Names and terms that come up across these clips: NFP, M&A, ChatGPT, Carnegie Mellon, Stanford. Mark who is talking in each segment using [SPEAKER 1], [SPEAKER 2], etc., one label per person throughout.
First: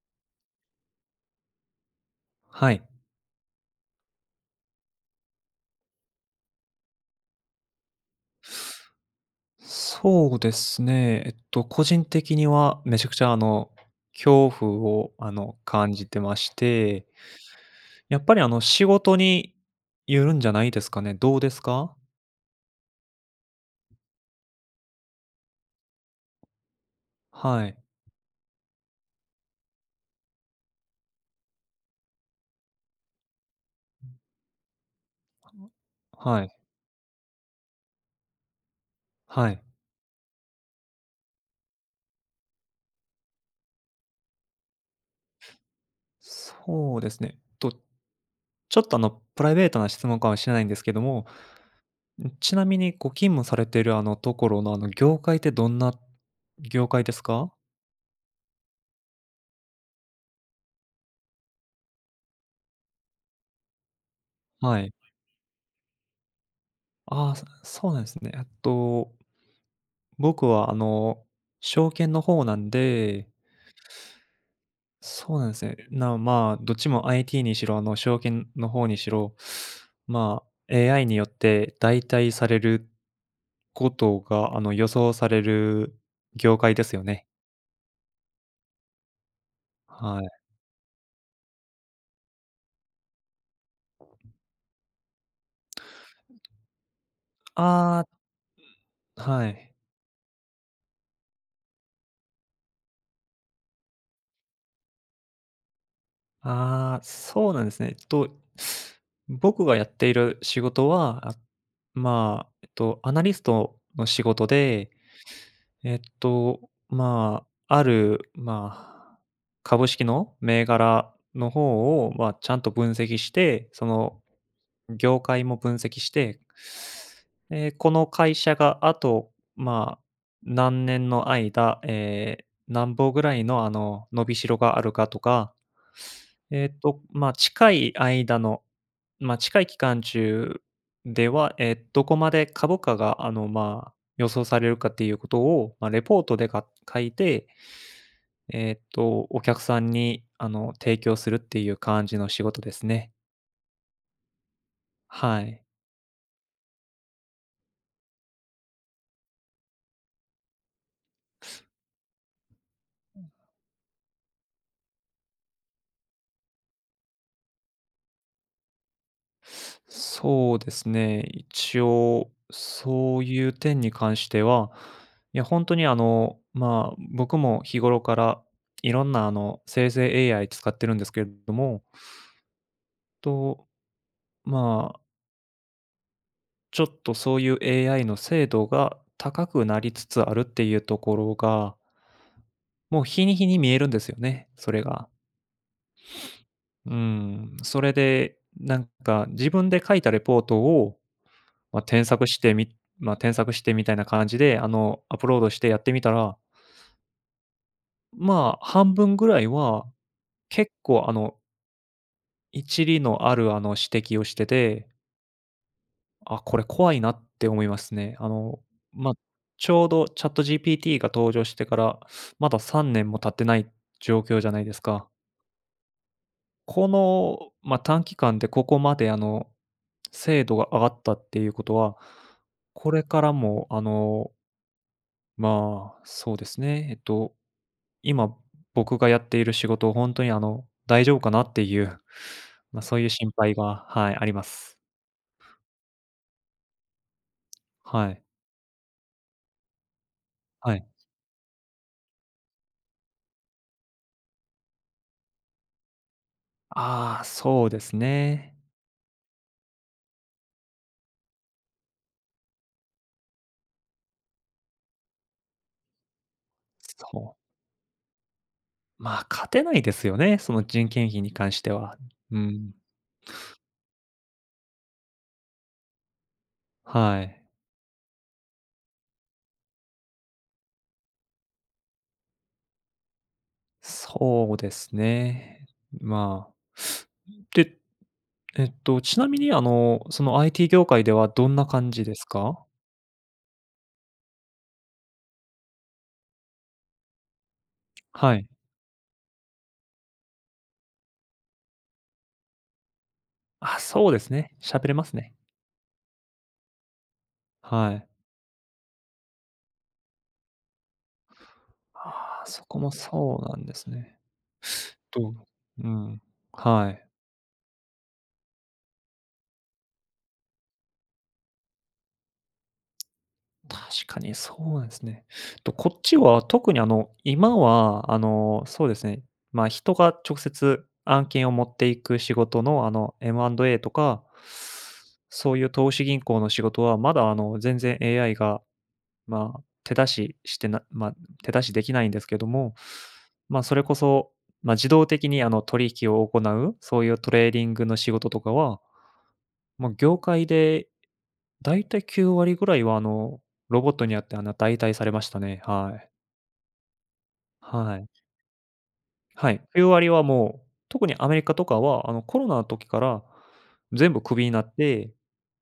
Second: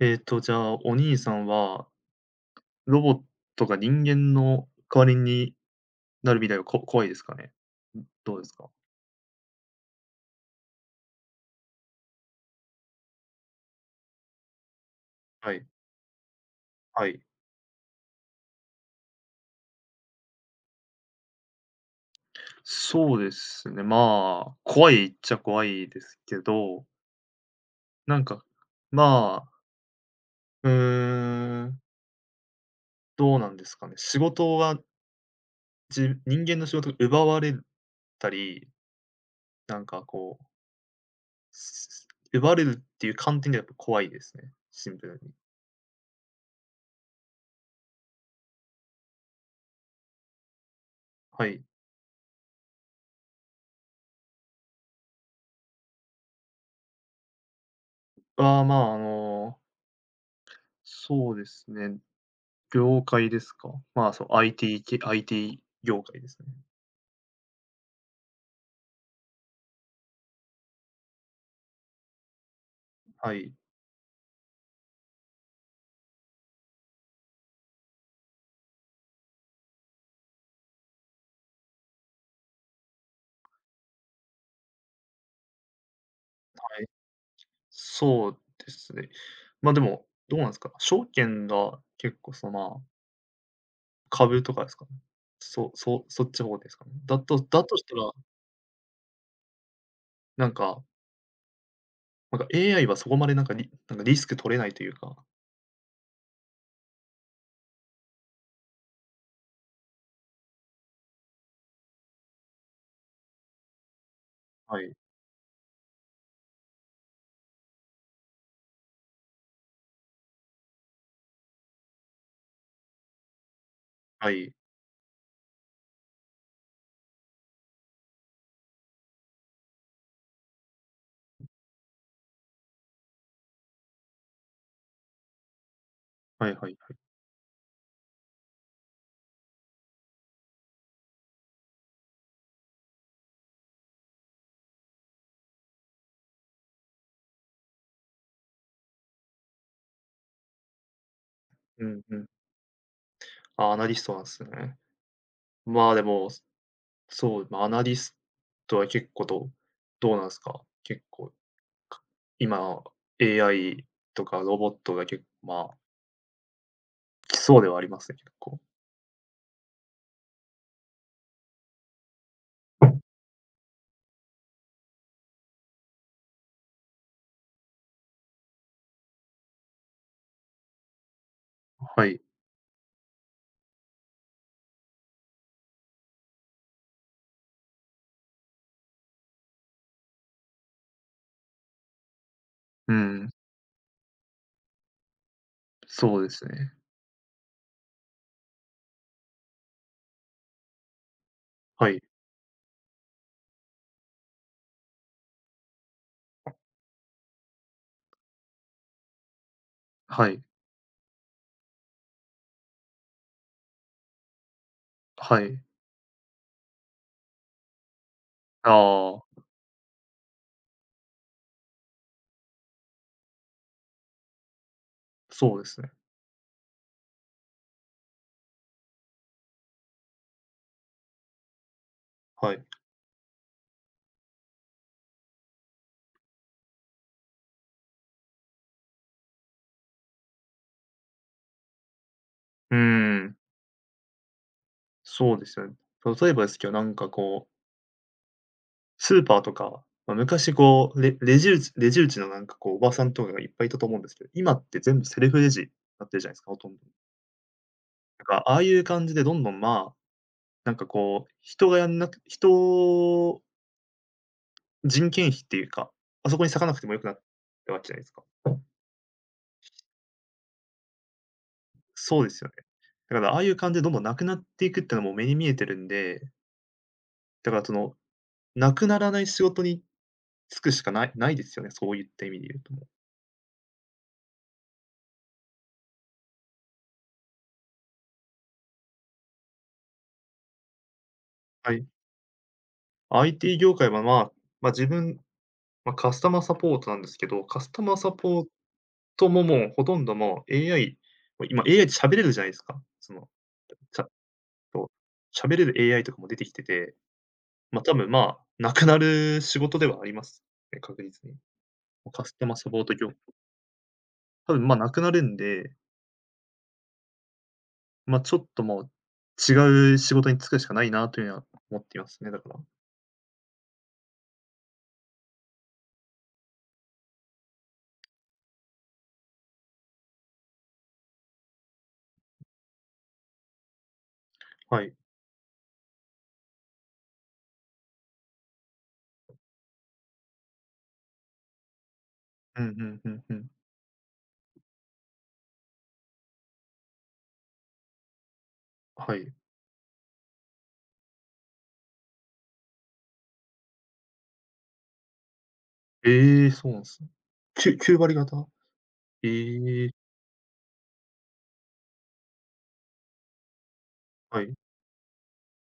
[SPEAKER 1] じゃあ、お兄さんは、
[SPEAKER 2] はい。
[SPEAKER 1] ロボットが人間の代わりになる未来は、怖いですかね？どうですか？
[SPEAKER 2] そうですね。個人的にはめちゃくちゃ恐怖を
[SPEAKER 1] はい、
[SPEAKER 2] 感じてまし
[SPEAKER 1] は
[SPEAKER 2] て、
[SPEAKER 1] い。
[SPEAKER 2] やっぱり仕事によるんじゃないですかね。どうですか？
[SPEAKER 1] そうですね、まあ、怖いっちゃ怖いですけど、
[SPEAKER 2] はい、
[SPEAKER 1] なんか、まあ、うーん、どうなんですかね、仕事は、人
[SPEAKER 2] はい、
[SPEAKER 1] 間の仕事が奪われたり、
[SPEAKER 2] はい。
[SPEAKER 1] なんかこう、す奪われるっていう観点でやっぱ怖いですね、シンプルに。
[SPEAKER 2] そうですね。ちょっとプライベートな質問かもしれないんですけども、
[SPEAKER 1] はい。
[SPEAKER 2] ちなみにご勤務されているところの業界ってどんな業界ですか？
[SPEAKER 1] ああまあ、そうですね。業界ですか？まあ、そう、
[SPEAKER 2] はい。
[SPEAKER 1] IT 業界ですね。
[SPEAKER 2] ああ、そうなんですね。僕は証券の方なんで、
[SPEAKER 1] はい、
[SPEAKER 2] そうなんですね。まあ、どっちも IT にしろ、証券の方にしろ、まあ、AI によって代替されることが、予想される業界
[SPEAKER 1] は
[SPEAKER 2] で
[SPEAKER 1] い。
[SPEAKER 2] すよね。
[SPEAKER 1] そうですね。まあ、でも、
[SPEAKER 2] はい。
[SPEAKER 1] どうなんですか？証券が結構まあ、株とかですかね？そうそう、そっち方ですかね？だとした
[SPEAKER 2] あ
[SPEAKER 1] ら、
[SPEAKER 2] あ、はい。
[SPEAKER 1] なんかなんか AI はそこまでなんかリスク取れないというか、
[SPEAKER 2] ああ、そうなんですね。えっと、僕がやっている仕事は、まあ、アナリストの仕事
[SPEAKER 1] は
[SPEAKER 2] で
[SPEAKER 1] い、
[SPEAKER 2] えっと、まあ、まあ、株式の銘柄の方を、まあ、ちゃんと分析して、その
[SPEAKER 1] はい、
[SPEAKER 2] 業界も分析して、この会社があと、まあ、何年の間、何ぼぐらいの、伸びしろがあるかとか、
[SPEAKER 1] はいはいはい。
[SPEAKER 2] まあ、近い間のまあ、近い期間中では、どこまで株価が、まあ、予想されるかっていうことを、まあ、レポートで書いて、お客さんに、提供するっていう
[SPEAKER 1] うん
[SPEAKER 2] 感
[SPEAKER 1] う
[SPEAKER 2] じ
[SPEAKER 1] ん。
[SPEAKER 2] の仕事ですね。
[SPEAKER 1] あ、アナリストなんですね。
[SPEAKER 2] はい。
[SPEAKER 1] まあ、でも、そう、ま、アナリストは結構どうなんですか？結構今、AI とかロボットが結構まあ、来そうではありますね、結構。
[SPEAKER 2] そうですね、一応、そういう点に関しては、いや、本当に、まあ、僕も日頃からいろんな、生成 AI 使ってるんですけれども、
[SPEAKER 1] はい。
[SPEAKER 2] と、まあ、ちょっとそういう AI の精度が高くなりつつあるっていうところが、
[SPEAKER 1] う
[SPEAKER 2] もう日
[SPEAKER 1] ん、
[SPEAKER 2] に日に見えるんですよね、それが。
[SPEAKER 1] そうですね。
[SPEAKER 2] うん、それで、なんか自分で書いたレポートを、まあ、
[SPEAKER 1] はい、
[SPEAKER 2] 添削してみまあ、添削してみたいな感じで、アップロードしてやってみたら、まあ、半分ぐらいは
[SPEAKER 1] はい、
[SPEAKER 2] 結構、一理のある、指摘をしてて、
[SPEAKER 1] はい。
[SPEAKER 2] あ、これ怖いなって思いますね。まあ、
[SPEAKER 1] ああ、
[SPEAKER 2] ちょうどチャット g p t が登場してから、まだ3年も経ってない状況じゃないですか。
[SPEAKER 1] そうですね。
[SPEAKER 2] この、まあ、短期間でここまで、精度が上がったっていうことは、
[SPEAKER 1] はい。う
[SPEAKER 2] これからも、まあ、そうですね、今僕がやっている仕事、を本当に、大丈夫かなっていう、
[SPEAKER 1] ー
[SPEAKER 2] まあ、そういう心
[SPEAKER 1] ん、
[SPEAKER 2] 配が、はい、あります。
[SPEAKER 1] そうですよね。例えばですけど、なんかこう、
[SPEAKER 2] はい。
[SPEAKER 1] スーパーとか、ま、昔
[SPEAKER 2] はい。
[SPEAKER 1] こう、レジ打ち、レジ打ちのなんかこう、おばさんとかがいっぱいいたと思うんですけど、今って全部セルフレジになってるじゃないですか、ほとんど。
[SPEAKER 2] ああ、そうです
[SPEAKER 1] あ
[SPEAKER 2] ね。
[SPEAKER 1] あいう感じでどんどん、まあ、なんかこう、人がやんなく、人件費っていうか、あそこに割かなくても良く
[SPEAKER 2] そ
[SPEAKER 1] なっ
[SPEAKER 2] う。
[SPEAKER 1] たわけじゃないですか。
[SPEAKER 2] まあ、勝てないですよね、その人件費に関しては。
[SPEAKER 1] そうで
[SPEAKER 2] う
[SPEAKER 1] すよね。
[SPEAKER 2] ん。
[SPEAKER 1] だからああいう感じでどんどんなくなっていくってのはもう目に見えてるんで、
[SPEAKER 2] はい。
[SPEAKER 1] だからその、なくならない仕事に就くしかないですよね、そういった意味で言うともう。
[SPEAKER 2] そうですね。まあ。で、ちなみに、その IT 業界ではどんな
[SPEAKER 1] はい。
[SPEAKER 2] 感じですか？
[SPEAKER 1] IT 業界は、まあ、ま、自分、ま、カスタマーサポートなんですけど、カスタマーサ
[SPEAKER 2] は
[SPEAKER 1] ポー
[SPEAKER 2] い。
[SPEAKER 1] トももうほとんどもう AI、もう今 AI で喋れるじゃないですか。その、
[SPEAKER 2] あ、
[SPEAKER 1] ちゃん
[SPEAKER 2] そうですね。喋
[SPEAKER 1] と
[SPEAKER 2] れますね。
[SPEAKER 1] 喋れる AI とかも出てきてて、まあ、
[SPEAKER 2] は
[SPEAKER 1] 多
[SPEAKER 2] い。
[SPEAKER 1] 分、まあ、なくなる仕事ではありますね、確実に。カス
[SPEAKER 2] あ
[SPEAKER 1] タ
[SPEAKER 2] あ、
[SPEAKER 1] マー
[SPEAKER 2] そ
[SPEAKER 1] サ
[SPEAKER 2] こ
[SPEAKER 1] ポー
[SPEAKER 2] も
[SPEAKER 1] ト業、
[SPEAKER 2] そうなんですね。
[SPEAKER 1] 多分、まあ、なくなる
[SPEAKER 2] ど
[SPEAKER 1] ん
[SPEAKER 2] う
[SPEAKER 1] で、
[SPEAKER 2] うん。はい。
[SPEAKER 1] まあ、ちょっともう、違う仕事に就くしかないなというのは思っていますね、だから。
[SPEAKER 2] 確かにそうなんですね。こっちは特に今はそうですね、まあ、人が直接案件を持っていく仕事のM&A とか、
[SPEAKER 1] はい。
[SPEAKER 2] そういう投資銀行の仕事はまだ全然 AI が、まあ、手出ししてなまあ、手出しできないんですけど
[SPEAKER 1] うんう
[SPEAKER 2] も、
[SPEAKER 1] んうんうん。
[SPEAKER 2] まあ、それこそ、まあ、自動的に取引を行う、そういうトレーディングの仕事とかは、
[SPEAKER 1] はい。
[SPEAKER 2] もう業界でだいたい9割ぐらいは、ロボットにあって、代替されましたね。はい。
[SPEAKER 1] ええ、そうなんですね。
[SPEAKER 2] は
[SPEAKER 1] 9
[SPEAKER 2] い。
[SPEAKER 1] 割型、
[SPEAKER 2] はい。
[SPEAKER 1] ええ、
[SPEAKER 2] 9割はもう、特にアメリカとかは、コロナの時から全部ク
[SPEAKER 1] は
[SPEAKER 2] ビに
[SPEAKER 1] い。
[SPEAKER 2] なって、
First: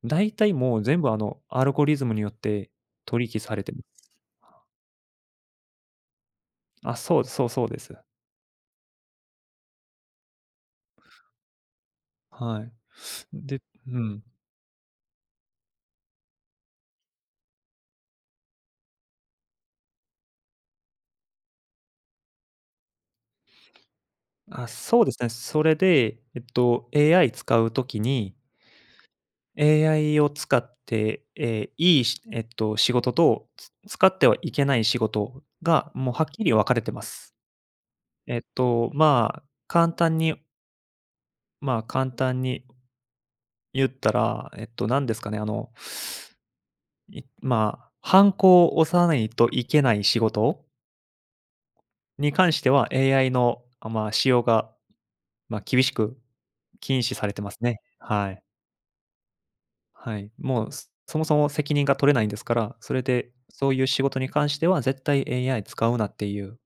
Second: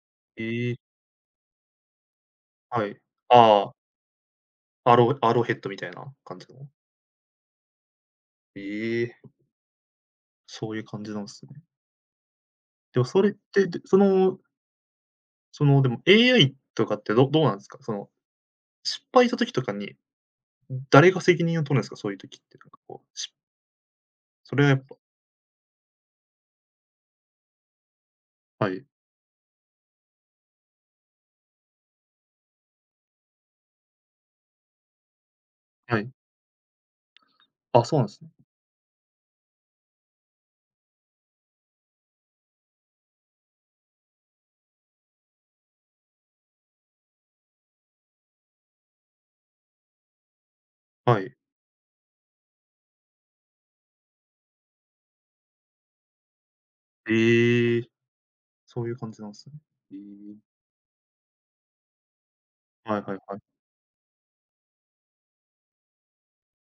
[SPEAKER 2] だいたい
[SPEAKER 1] え
[SPEAKER 2] も
[SPEAKER 1] え、
[SPEAKER 2] う全部、アルゴリズムによって
[SPEAKER 1] はい。
[SPEAKER 2] 取引され
[SPEAKER 1] あ
[SPEAKER 2] てます。
[SPEAKER 1] あ、アローヘッドみたいな感じの？
[SPEAKER 2] あ、そうですそうそうです。
[SPEAKER 1] ええ、そういう感じなんですね。
[SPEAKER 2] はい。
[SPEAKER 1] でもそれっ
[SPEAKER 2] で
[SPEAKER 1] て、でそ
[SPEAKER 2] うん。
[SPEAKER 1] のその、でも AI とかってどうなんですか？その失敗した時とかに、誰が責任を取るんですか？そういう時って、なんかこう、それ
[SPEAKER 2] あ、
[SPEAKER 1] はやっぱ。
[SPEAKER 2] そうですね。それで、AI 使う時に
[SPEAKER 1] はい、
[SPEAKER 2] AI を使って、いいし仕事と、使ってはいけない仕事が、
[SPEAKER 1] はい。
[SPEAKER 2] もうはっきり分かれてます。
[SPEAKER 1] あ、そうなんですね。
[SPEAKER 2] えっと、まあ、簡単にまあ、簡単に言ったら、なんですかね、まあ、ハンコを押さないといけない仕事
[SPEAKER 1] はい。
[SPEAKER 2] に関しては、AI の、まあ、使用が、まあ、厳しく禁止されてます
[SPEAKER 1] え
[SPEAKER 2] ね。
[SPEAKER 1] え、
[SPEAKER 2] はい。
[SPEAKER 1] そういう感じなんですね。ええ、
[SPEAKER 2] はい、もう、そもそも責任が取れないんですから、そ
[SPEAKER 1] はい
[SPEAKER 2] れ
[SPEAKER 1] はい
[SPEAKER 2] で、
[SPEAKER 1] はい。
[SPEAKER 2] そういう仕事に関しては絶対 AI 使うなっていう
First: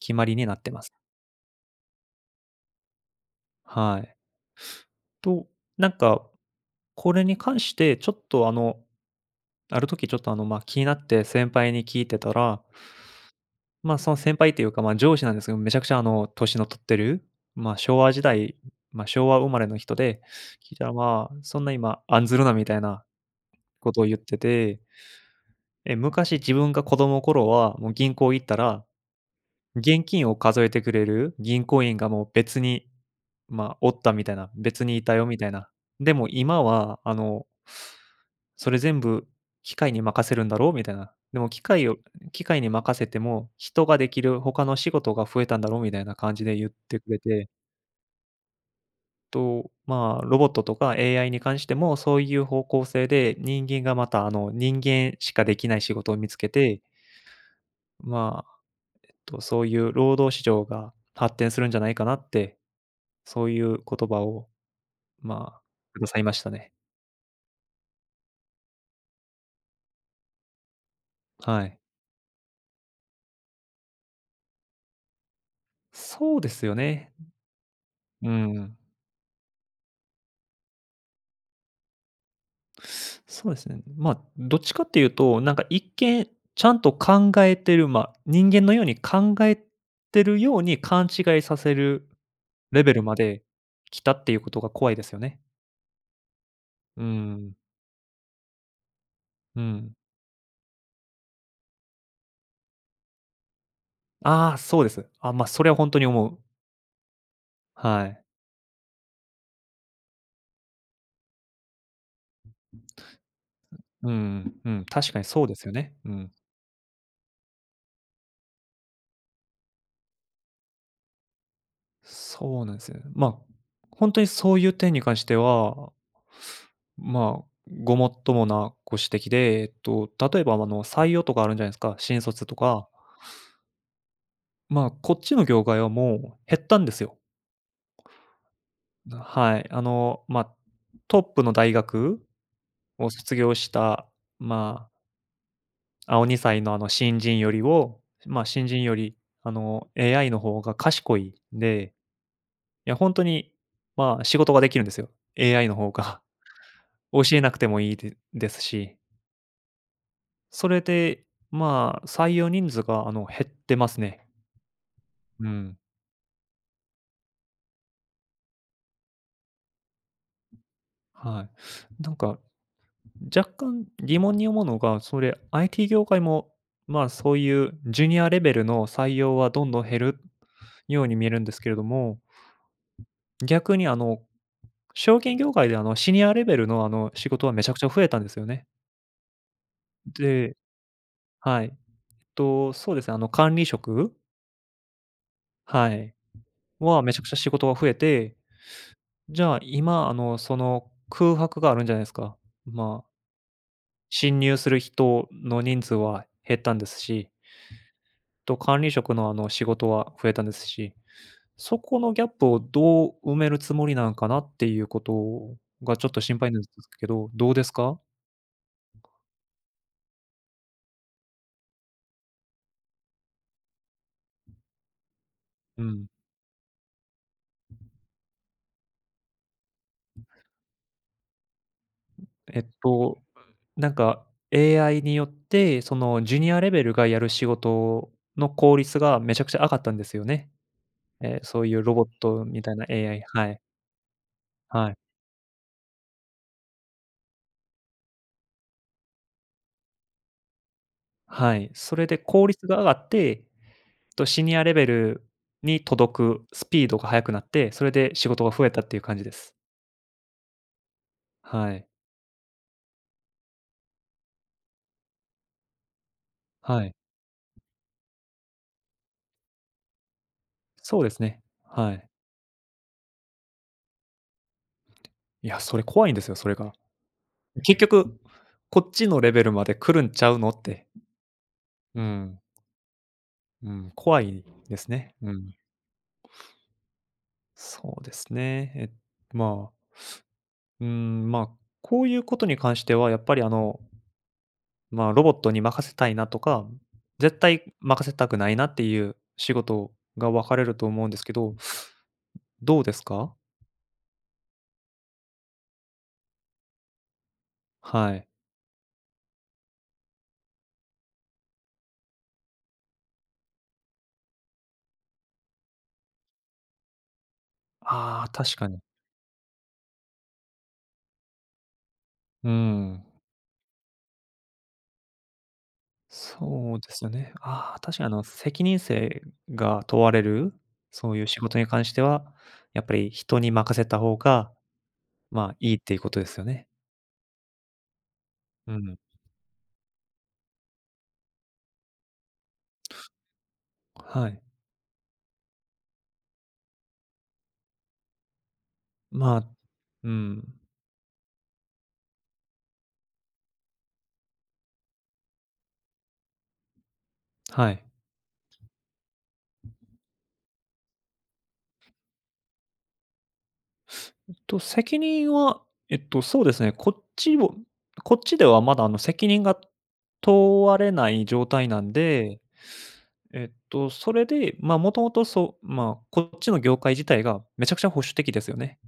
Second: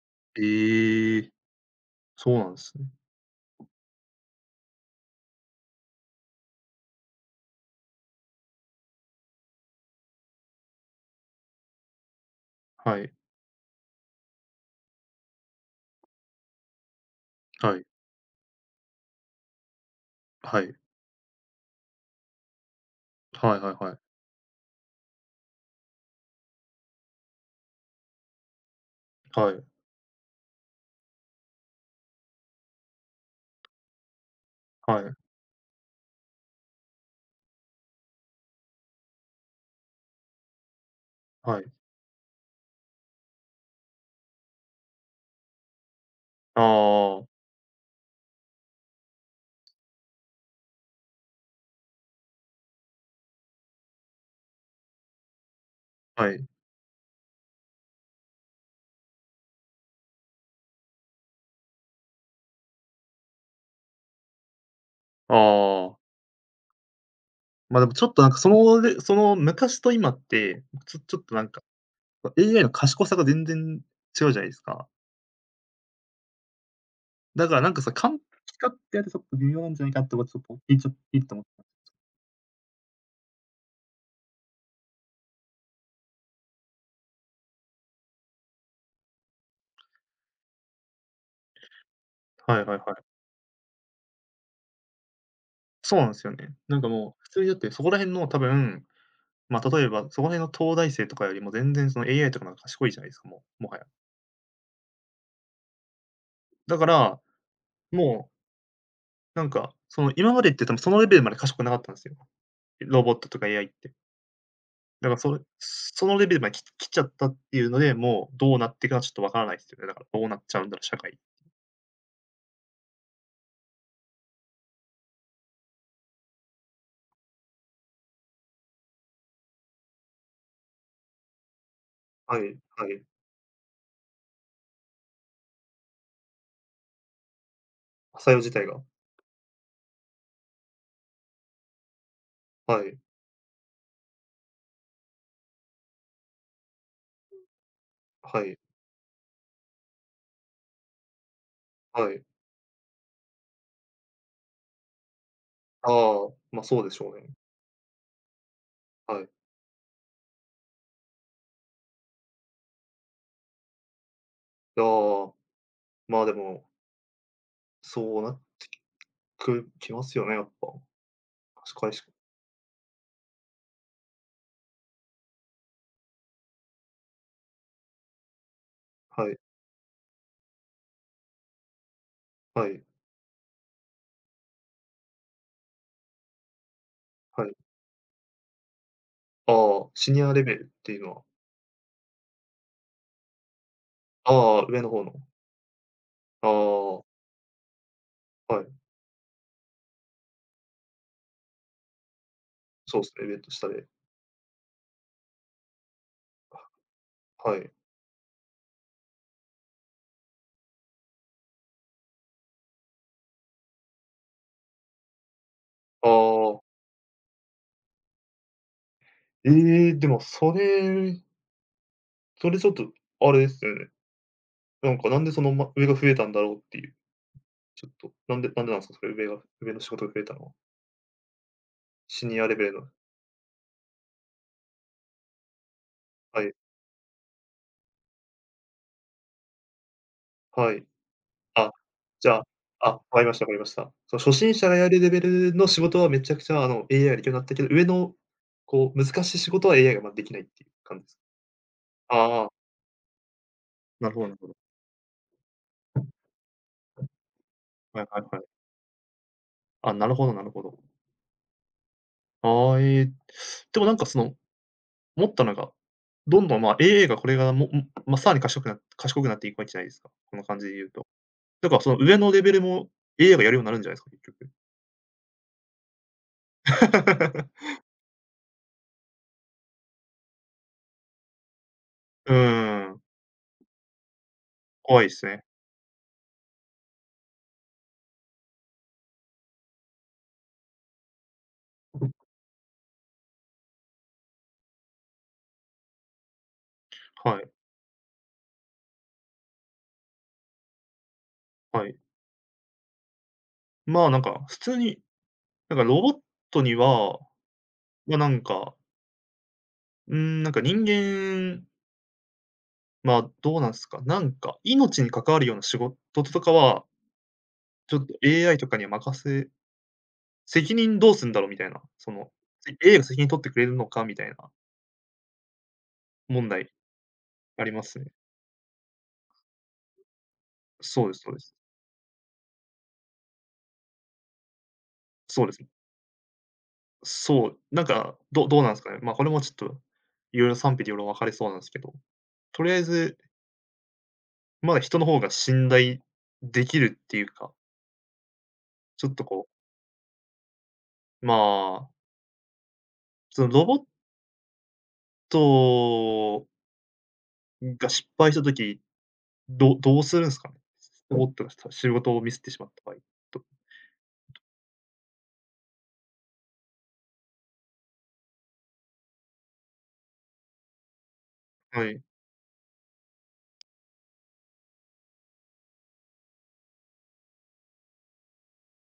[SPEAKER 2] 決まりになってます。
[SPEAKER 1] ええ、そうなんですね。
[SPEAKER 2] はい。と、なんか、これに関してちょっとある時ちょっと気になって先輩に聞いてたら、
[SPEAKER 1] はい、
[SPEAKER 2] その先輩っていうか、まあ、上司なんですけど、めちゃくちゃ年の取ってる、
[SPEAKER 1] はい、
[SPEAKER 2] 昭和時代、まあ、昭和生まれの人で、
[SPEAKER 1] はい。
[SPEAKER 2] 聞いたら、まあ、そんな今「案ずるな」みたいな
[SPEAKER 1] はいはい
[SPEAKER 2] こ
[SPEAKER 1] は
[SPEAKER 2] とを
[SPEAKER 1] い。
[SPEAKER 2] 言ってて、え、昔自分が子供の頃は、もう銀行行ったら、
[SPEAKER 1] はい、
[SPEAKER 2] 現金を数えてくれる銀行員がもう別に、まあ、おったみたいな、別に
[SPEAKER 1] は
[SPEAKER 2] い
[SPEAKER 1] い、
[SPEAKER 2] たよみたいな。でも今は、それ全部機械に任せるんだろうみたいな。でも
[SPEAKER 1] はい。
[SPEAKER 2] 機械に任せても、人ができる他の仕事が増えたんだろうみたいな感じで言ってくれ
[SPEAKER 1] ああ、
[SPEAKER 2] て、まあ、ロボットとか AI に関してもそういう方向性で、人間がまた、人間しかできない仕事を見
[SPEAKER 1] は
[SPEAKER 2] つ
[SPEAKER 1] い。
[SPEAKER 2] けて、まあ、そういう労働市場が発展するんじゃないかなって、そういう言葉を、まあ、
[SPEAKER 1] ああ、
[SPEAKER 2] くださいましたね。
[SPEAKER 1] ま、でもちょっとなんかそのでその昔と今って、ちょっとなんか、
[SPEAKER 2] はい。
[SPEAKER 1] AI の賢さが全然違うじゃないですか。
[SPEAKER 2] そうですよね。
[SPEAKER 1] だからなんかさ、完
[SPEAKER 2] う
[SPEAKER 1] 璧かって
[SPEAKER 2] ん。
[SPEAKER 1] 言われてちょっと微妙なんじゃないかってことちょっと聞いちゃいいと思っ
[SPEAKER 2] そうですね。まあ、どっちかっていうと、なんか一見ちゃんと考えてる、まあ、人間のように考えてるように勘違いさせる
[SPEAKER 1] た。はいはい
[SPEAKER 2] レ
[SPEAKER 1] は
[SPEAKER 2] ベル
[SPEAKER 1] い。
[SPEAKER 2] まで来たっていうことが怖いですよね。
[SPEAKER 1] そうなんですよね。なんか
[SPEAKER 2] う
[SPEAKER 1] もう、普通にだっ
[SPEAKER 2] ん、
[SPEAKER 1] てそこら辺の多分、
[SPEAKER 2] う
[SPEAKER 1] ま、例え
[SPEAKER 2] ん。
[SPEAKER 1] ばそこら辺の東大生とかよりも全然その AI とかの方が賢いじゃないですか、もう、もはや。
[SPEAKER 2] ああ、そうです。あ、まあ、それは本当に思う。
[SPEAKER 1] だから、
[SPEAKER 2] はい。
[SPEAKER 1] もうなんか、その今までって多分そのレベルまで賢くなかったんですよ。ロボットとか AI って。
[SPEAKER 2] うん、うん、
[SPEAKER 1] だ
[SPEAKER 2] 確
[SPEAKER 1] から
[SPEAKER 2] かに
[SPEAKER 1] それ
[SPEAKER 2] そうですよね。
[SPEAKER 1] そ
[SPEAKER 2] う
[SPEAKER 1] のレ
[SPEAKER 2] ん。
[SPEAKER 1] ベルまで来ちゃったっていうので、もうどうなっていくかはちょっとわからないですよね。だからどうなっちゃうんだろう、社会。
[SPEAKER 2] そうなんですよね。本当にそういう点に関しては、まあ、ごもっともなご指摘で、例えば、採用とかあるんじゃないですか、新
[SPEAKER 1] は
[SPEAKER 2] 卒と
[SPEAKER 1] い、は
[SPEAKER 2] か。
[SPEAKER 1] い。
[SPEAKER 2] まあ、こっちの業界はもう減ったんですよ。
[SPEAKER 1] 採用自体が。
[SPEAKER 2] はい。まあ、トップの大学
[SPEAKER 1] はい、
[SPEAKER 2] を卒業した、まあ、2歳の、新人よりを、
[SPEAKER 1] は
[SPEAKER 2] まあ、
[SPEAKER 1] い、
[SPEAKER 2] 新人より、AI の方が賢いんで、
[SPEAKER 1] はい。
[SPEAKER 2] いや、本当に、まあ、仕事ができるんですよ、AI の方
[SPEAKER 1] あ
[SPEAKER 2] が。
[SPEAKER 1] あ、ま、あそうでしょう
[SPEAKER 2] 教
[SPEAKER 1] ね。
[SPEAKER 2] えなくてもいいでですし、
[SPEAKER 1] はい。
[SPEAKER 2] それで、まあ、採用人数が、減ってますね。
[SPEAKER 1] ああ、
[SPEAKER 2] うん。
[SPEAKER 1] まあ、でも、そうなくきますよね、やっぱ。
[SPEAKER 2] は
[SPEAKER 1] しかし、
[SPEAKER 2] い。なんか、若干疑問に思うのが、それ、IT 業界も、まあ、そういうジュニアレベルの採
[SPEAKER 1] は
[SPEAKER 2] 用
[SPEAKER 1] い、
[SPEAKER 2] はどんどん減るように見えるんですけれども、
[SPEAKER 1] はい、
[SPEAKER 2] 逆に、証券業界で、シニアレベルの、仕
[SPEAKER 1] は
[SPEAKER 2] 事は
[SPEAKER 1] い。
[SPEAKER 2] めちゃくちゃ増えたんですよね。
[SPEAKER 1] ああ、シニアレベ
[SPEAKER 2] で
[SPEAKER 1] ルっていうのは。
[SPEAKER 2] はい。そうですね、管理職
[SPEAKER 1] ああ、上の方の。
[SPEAKER 2] はい。
[SPEAKER 1] あ
[SPEAKER 2] は、
[SPEAKER 1] あ、
[SPEAKER 2] めちゃくちゃ仕事が増えて、
[SPEAKER 1] はい、
[SPEAKER 2] じゃあ、今、その空白があるんじゃないですか。
[SPEAKER 1] そう
[SPEAKER 2] ま
[SPEAKER 1] で
[SPEAKER 2] あ、
[SPEAKER 1] すね、上と下で。
[SPEAKER 2] 侵入する人の人数は減ったんですし、
[SPEAKER 1] はい。
[SPEAKER 2] と管理職のあの仕事は増えたんですし、そこのギャップをどう埋めるつもりなんかなっていうことがちょ
[SPEAKER 1] あ
[SPEAKER 2] っと心配な
[SPEAKER 1] あ、
[SPEAKER 2] んですけど、どうですか？
[SPEAKER 1] ええ、でもそれちょっとあれですよね。なんか、なんでその、ま、
[SPEAKER 2] う
[SPEAKER 1] 上が
[SPEAKER 2] ん。
[SPEAKER 1] 増えたんだろうっていう、ちょっと、なんでなんですか？それ上の仕事が増えたのは。シニアレ
[SPEAKER 2] え
[SPEAKER 1] ベ
[SPEAKER 2] っ
[SPEAKER 1] ルの。
[SPEAKER 2] と、なんか AI によって、そのジュ
[SPEAKER 1] は
[SPEAKER 2] ニ
[SPEAKER 1] い、
[SPEAKER 2] アレベルがやる仕事の効率がめちゃくちゃ上がったんですよね。
[SPEAKER 1] はい。
[SPEAKER 2] ええ、そう
[SPEAKER 1] あ、
[SPEAKER 2] いうロボッ
[SPEAKER 1] じゃあ、
[SPEAKER 2] トみたいな
[SPEAKER 1] あ、わか
[SPEAKER 2] AI
[SPEAKER 1] りました、わ
[SPEAKER 2] は
[SPEAKER 1] かり
[SPEAKER 2] い、
[SPEAKER 1] ました。その初心者がや
[SPEAKER 2] はい。
[SPEAKER 1] るレベルの仕事はめちゃくちゃ、AI ができるようになったけど、上の、こう、難しい仕事は AI が、ま、できないっていう感じです。
[SPEAKER 2] はい、それで
[SPEAKER 1] あ
[SPEAKER 2] 効
[SPEAKER 1] あ、
[SPEAKER 2] 率が上がって、
[SPEAKER 1] なるほ
[SPEAKER 2] と
[SPEAKER 1] ど、なる
[SPEAKER 2] シ
[SPEAKER 1] ほど。
[SPEAKER 2] ニアレベルに届くスピードが速くなって、それ
[SPEAKER 1] はい
[SPEAKER 2] で
[SPEAKER 1] はい
[SPEAKER 2] 仕
[SPEAKER 1] は
[SPEAKER 2] 事が
[SPEAKER 1] い。
[SPEAKER 2] 増えたっていう感じです。
[SPEAKER 1] あ、なるほど、なるほど。
[SPEAKER 2] はい。
[SPEAKER 1] ああ、ええ、でもなんかその、思ったのが、どんどん、ま、
[SPEAKER 2] はい。
[SPEAKER 1] AI がこれが、もんま、さらに賢くなっていくわけじゃないですか、この感じで言う
[SPEAKER 2] そう
[SPEAKER 1] と。
[SPEAKER 2] ですね。
[SPEAKER 1] だからそ
[SPEAKER 2] は
[SPEAKER 1] の
[SPEAKER 2] い。
[SPEAKER 1] 上のレベルも AI がやるようになるんじゃないですか、結局。
[SPEAKER 2] いや、それ怖いんですよ、それが。結局、こっちのレベルまで来るんちゃうのって。う
[SPEAKER 1] う
[SPEAKER 2] ん。
[SPEAKER 1] ーん、
[SPEAKER 2] うん、怖いです
[SPEAKER 1] 怖いで
[SPEAKER 2] ね。
[SPEAKER 1] す
[SPEAKER 2] う
[SPEAKER 1] ね。
[SPEAKER 2] ん。そうですね。え、まあ、うん、まあ、こういうことに関してはやっぱりまあ、ロボットに任せたいなとか、
[SPEAKER 1] は
[SPEAKER 2] 絶
[SPEAKER 1] い、
[SPEAKER 2] 対任せたくないなっていう仕事が分かれると思うんですけど、
[SPEAKER 1] はい。
[SPEAKER 2] どうですか？
[SPEAKER 1] まあ、なんか普通になんかロボットには、
[SPEAKER 2] は
[SPEAKER 1] ま、な
[SPEAKER 2] い。
[SPEAKER 1] んか、なんか人間、ま、どうなんすか、なんか命に関わるような仕事とかは、ちょっと
[SPEAKER 2] ああ、確
[SPEAKER 1] AI と
[SPEAKER 2] か
[SPEAKER 1] か
[SPEAKER 2] に。
[SPEAKER 1] には任せ、責任どうすんだろうみたいな、その、
[SPEAKER 2] うー
[SPEAKER 1] AI が
[SPEAKER 2] ん。
[SPEAKER 1] 責任取ってくれるのかみたいな問題
[SPEAKER 2] そうですよね。
[SPEAKER 1] あり
[SPEAKER 2] ああ、
[SPEAKER 1] ま
[SPEAKER 2] 確
[SPEAKER 1] す
[SPEAKER 2] か
[SPEAKER 1] ね。
[SPEAKER 2] に責任性が問われる、
[SPEAKER 1] そう
[SPEAKER 2] そ
[SPEAKER 1] で
[SPEAKER 2] う
[SPEAKER 1] す、
[SPEAKER 2] いう
[SPEAKER 1] そう
[SPEAKER 2] 仕
[SPEAKER 1] です。
[SPEAKER 2] 事に関しては、やっぱり人に任せた方が、
[SPEAKER 1] そう
[SPEAKER 2] ま
[SPEAKER 1] で
[SPEAKER 2] あ、
[SPEAKER 1] すね。
[SPEAKER 2] いいっていうことですよね。
[SPEAKER 1] そう、なんか、どうな
[SPEAKER 2] う
[SPEAKER 1] んすかね。
[SPEAKER 2] ん。
[SPEAKER 1] ま、これもちょっと、いろいろ賛否両論分かれそうなんすけど、とりあえず、
[SPEAKER 2] はい。
[SPEAKER 1] まだ人の方が信頼できるっていうか、ちょっと
[SPEAKER 2] ま
[SPEAKER 1] こ
[SPEAKER 2] あ、うん。
[SPEAKER 1] う、まあ、そのロボット
[SPEAKER 2] はい。
[SPEAKER 1] が失敗した時、どうするんすかね？思ってました。仕事をミスってしまった場合と。
[SPEAKER 2] 責任は、そうですね、こっちではまだあの責任が問われない状態な
[SPEAKER 1] は
[SPEAKER 2] ん
[SPEAKER 1] い。
[SPEAKER 2] で、それで、まあ、もともとそう、まあ、こっちの業界自体がめちゃくちゃ保守的ですよね。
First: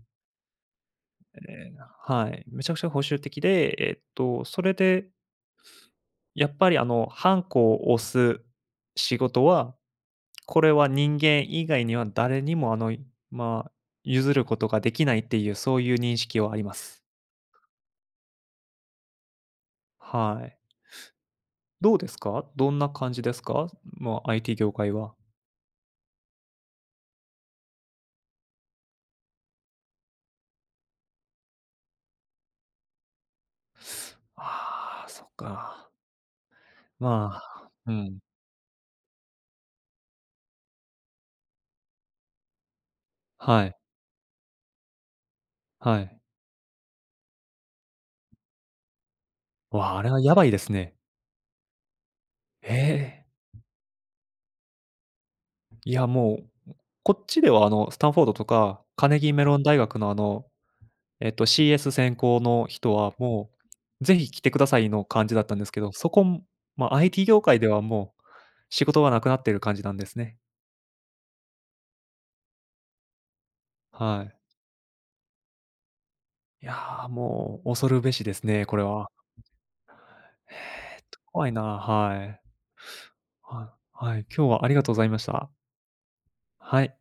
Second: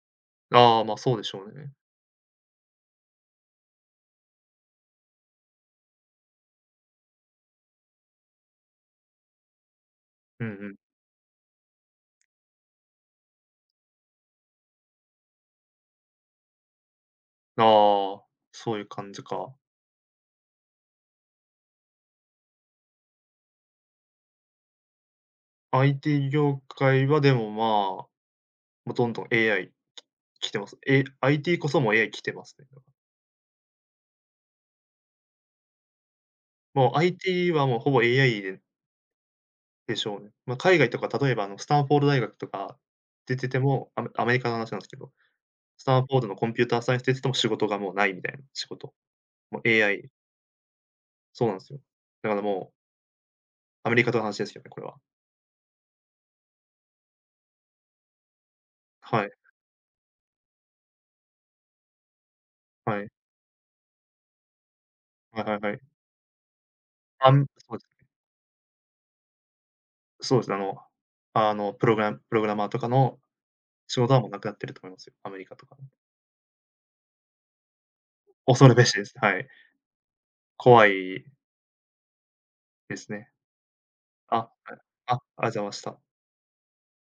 [SPEAKER 1] ああ、ま、そうでしょう
[SPEAKER 2] え
[SPEAKER 1] ね。
[SPEAKER 2] はい、めちゃくちゃ保守的で、それでやっぱりハンコを押す仕事は、
[SPEAKER 1] うんう
[SPEAKER 2] これ
[SPEAKER 1] ん。
[SPEAKER 2] は人間以外には誰にもまあ、譲ることができないっていう、そういう認識はあります。
[SPEAKER 1] ああ、そういう感じか。
[SPEAKER 2] はい。どうですか？どんな感じですか？まあ、IT 業界は。
[SPEAKER 1] IT 業界はでも、まあ、もうどんどん AI 来てます。IT こそもう AI 来てますね。
[SPEAKER 2] ああ、そっか。
[SPEAKER 1] もう
[SPEAKER 2] ま
[SPEAKER 1] IT は
[SPEAKER 2] あ、
[SPEAKER 1] もうほ
[SPEAKER 2] う
[SPEAKER 1] ぼ
[SPEAKER 2] ん。
[SPEAKER 1] AI でしょうね。ま、海外とか例えば、スタンフォード大学とか出てて
[SPEAKER 2] はい、
[SPEAKER 1] も、アメリカの話なんすけど、スタ
[SPEAKER 2] は
[SPEAKER 1] ンフォ
[SPEAKER 2] い。
[SPEAKER 1] ードのコンピューターサイエンス出てても仕事がもうないみたいな、仕事もう
[SPEAKER 2] わあ、あ
[SPEAKER 1] AI。
[SPEAKER 2] れはやばいですね。
[SPEAKER 1] そうなんですよ。だからもう、
[SPEAKER 2] ええ。
[SPEAKER 1] アメリカとの話ですよね、これは。
[SPEAKER 2] いや、もう、こっちでは、スタンフォードとか、カネ
[SPEAKER 1] は
[SPEAKER 2] ギ
[SPEAKER 1] い、
[SPEAKER 2] ーメロン大学の、CS 専攻の人
[SPEAKER 1] はい。
[SPEAKER 2] は、もう、ぜひ来てくださいの感じ
[SPEAKER 1] は
[SPEAKER 2] だ
[SPEAKER 1] い
[SPEAKER 2] っ
[SPEAKER 1] は
[SPEAKER 2] たん
[SPEAKER 1] い
[SPEAKER 2] で
[SPEAKER 1] は
[SPEAKER 2] すけ
[SPEAKER 1] い。
[SPEAKER 2] ど、そこも、まあ、IT
[SPEAKER 1] あ
[SPEAKER 2] 業
[SPEAKER 1] ん、
[SPEAKER 2] 界で
[SPEAKER 1] そう
[SPEAKER 2] は
[SPEAKER 1] ですね。
[SPEAKER 2] もう、仕事がなくなってる感じなんです
[SPEAKER 1] そ
[SPEAKER 2] ね。
[SPEAKER 1] うですね、プログラマーとかの仕事は
[SPEAKER 2] は
[SPEAKER 1] もう
[SPEAKER 2] い。
[SPEAKER 1] なくなってると思いますよ、アメリカとか。
[SPEAKER 2] いや、もう恐るべしですね、
[SPEAKER 1] 恐る
[SPEAKER 2] これ
[SPEAKER 1] べしで
[SPEAKER 2] は。
[SPEAKER 1] す。はい。怖い
[SPEAKER 2] 怖いな、はい。
[SPEAKER 1] ですね。
[SPEAKER 2] はい、はい、
[SPEAKER 1] あ、
[SPEAKER 2] 今日はあ
[SPEAKER 1] は
[SPEAKER 2] り
[SPEAKER 1] い。
[SPEAKER 2] がとうござい
[SPEAKER 1] あ、
[SPEAKER 2] ま
[SPEAKER 1] あ
[SPEAKER 2] し
[SPEAKER 1] り
[SPEAKER 2] た。
[SPEAKER 1] がとうございました。
[SPEAKER 2] はい。